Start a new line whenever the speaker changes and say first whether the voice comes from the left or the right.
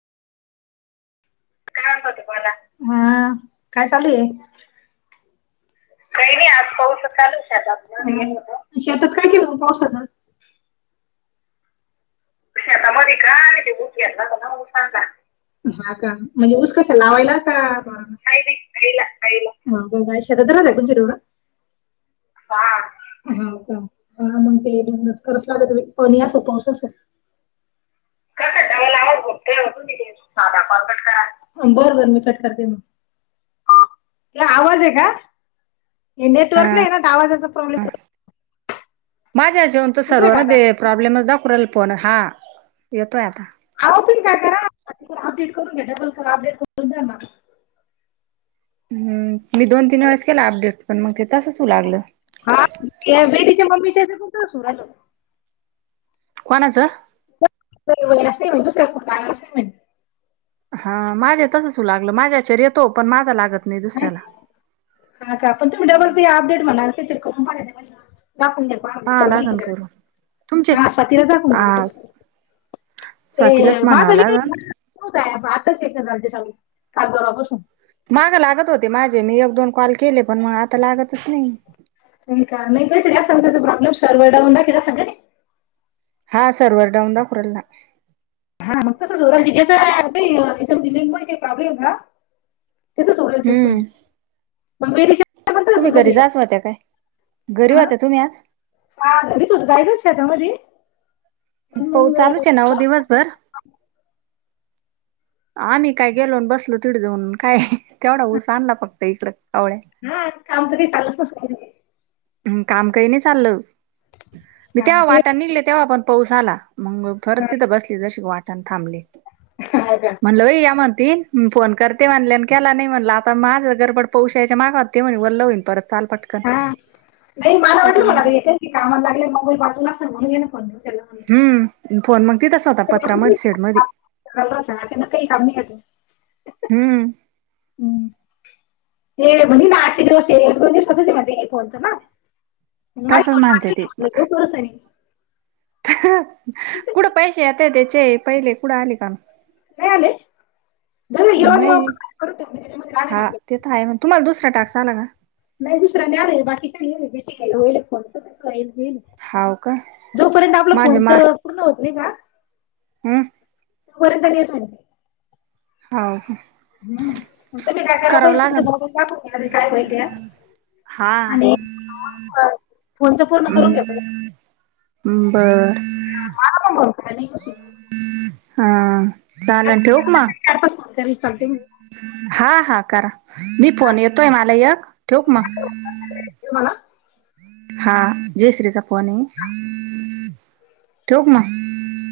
left: काय मला हा काय चालू आहे. काही नाही आज पाऊस चालूये शेतात काय शेतात केलं पावसाचा त्यामधे काय ते ऊस जाऊन सांगा. हा का म्हणजे ऊस कसा लावायला का. का नाही कायला कायला गाय शेतात राहत्या तुमचं तेव्हड. हा. हो का हा मग ते कराच लागत पाणी असो पाऊस असो. बर बर मी कट करते मग. आवाज आहे का नेटवर्क नाही आहे ना तर आवाजाचा प्रॉब्लेम.
right: माझ्या ह्याच्यावून तर
left: येतोय का आता
right: सर्वांमध्ये. प्रॉब्लेमच दाखु रायला फोन हा, येतोय आता.
left: अहो तुम्ही काय करा अपडेट करून घ्या. डबल करा अपडेट करून द्या ना
right: हम्म मी दोन तीन वेळेस केला अपडेट पण मग ते तसंच होऊ लागलं.
left: हा मी त्या वेदीच्या मम्मीच्या [unintelligible]
right: कोणाचं.
left: वगैर अस नाही म्हण दुसऱ्याच [inaudible]
right: हा माझे तसंच होऊ लागलं माझ्या ह्याच्यावर येतो, पण माझा लागत नाही दुसऱ्याला.
left: हा हा का पण तुम्ही डबल ती अपडेट म्हण ते तरी करून पहा दाखून द्या
right: पाहावं
left: त्याला
right: लागन
left: माहिती
right: करून तुमचे
left: हा स्वातीला दाखून देल
right: आ
left: [inaudible] ते
right: स्वातीलाच
left: माझ
right: म्हणावं
left: ही
right: लागन
left: काही आताच एक झालते सग काल परवा पासून [inaudible]
right: माग लागत होते माझे मी एक दोन कॉल केले पण मग आता लागतच नाही.
left: होय का नाही काही तरी असन त्याचे प्रॉब्लेम सर्व्हर डाऊन दाखीत असणं कानी
right: हा सर्व्हर डाऊन दाखवू राहिला.
left: हा मग तसचं होऊ राहिल आज काही लिंक मधी प्रॉब्लेम हे का [inaudible] तसच तस
right: हम्म
left: मग म [inaudible]
right: तुम्ही घरी जाच होत्या काय. घरी
left: हा
right: होत्यात तुम्ही आज‌.
left: हा घरीच होते जायचा का शेतामध्ये. पण
right: पाऊस
left: मग
right: चालूच आहे ना ओ दिवसभर.
left: हं [inaudible]
right: आम्ही काय गेलो बसलो तिकडं जाऊन काय तेवढा ऊस आणला फक्त इकडं कावळे
left: हा काम तरी चालु असतय.
right: हम् काम काही नाही चाललं. मी
left: हा
right: तेव्हा
left: ते
right: वाटा निघले तेव्हा पण पाऊस आला. मग परत
left: हा
right: तिथं बसली जशी वाटण थांबली
left: का
right: म्हणलई या ती फोन करते म्हणले आणि केला नाही म्हणलं आता माझं गरबड पोशायचे मागा ते म्हणे वल्ल होईन परत चाल पटकन.
left: हा नाही मला वाटलं
right: त्याच्यामुळे
left: मला कामाला लागले मोबाईल बाजूला असलं म्हणून ये नी फोन उचलला
right: हम्म फोन मग तितच होता पत्रामध्ये सेड मध्ये.
left: ना काही काम नाही आलं [inaudible]
right: हम्म
left: ते म्हणजे ना आचे दिवस दोन दिवस कोणतं ना [inaudible] मा
right: तसच म्हणते ते
left: करस [inaudible]
right: कुठ पैसे येतात त्याचे, पहिले कुठं आले का?
left: नाही आले. जावुदे युवा येऊ
right: नाही
left: करून ठेवते त्यांच्यामध्ये आले ना
right: काय म तुम्हाला दुसरा टास्क आला का?
left: नाही दुसरा आला बाकी काही होईल बी केलं होईल
right: हाव का
left: [inaudible] जोपर्यंत आपलं
right: माझे
left: फोनच
right: मा
left: पूर्ण होत नाही का?
right: हम्म
left: परत आणि येत नाही [inaudible]
right: हाव
left: हं [inaudible]
right: हा
left: आणि फोनचं पूर्ण करून घ्या.
right: हं बर.
left: आला पण भरपूर हे नाही कशि
right: हा चालन ठेऊ का मग.
left: चार पाच फोन करीन चालतील
right: हा हा करा. मी- फोन येतोय मला यक ठेऊ का? मग.
left: तुम्हाला
right: हा जयश्रीचा फोन आहे ठेवू का? मग.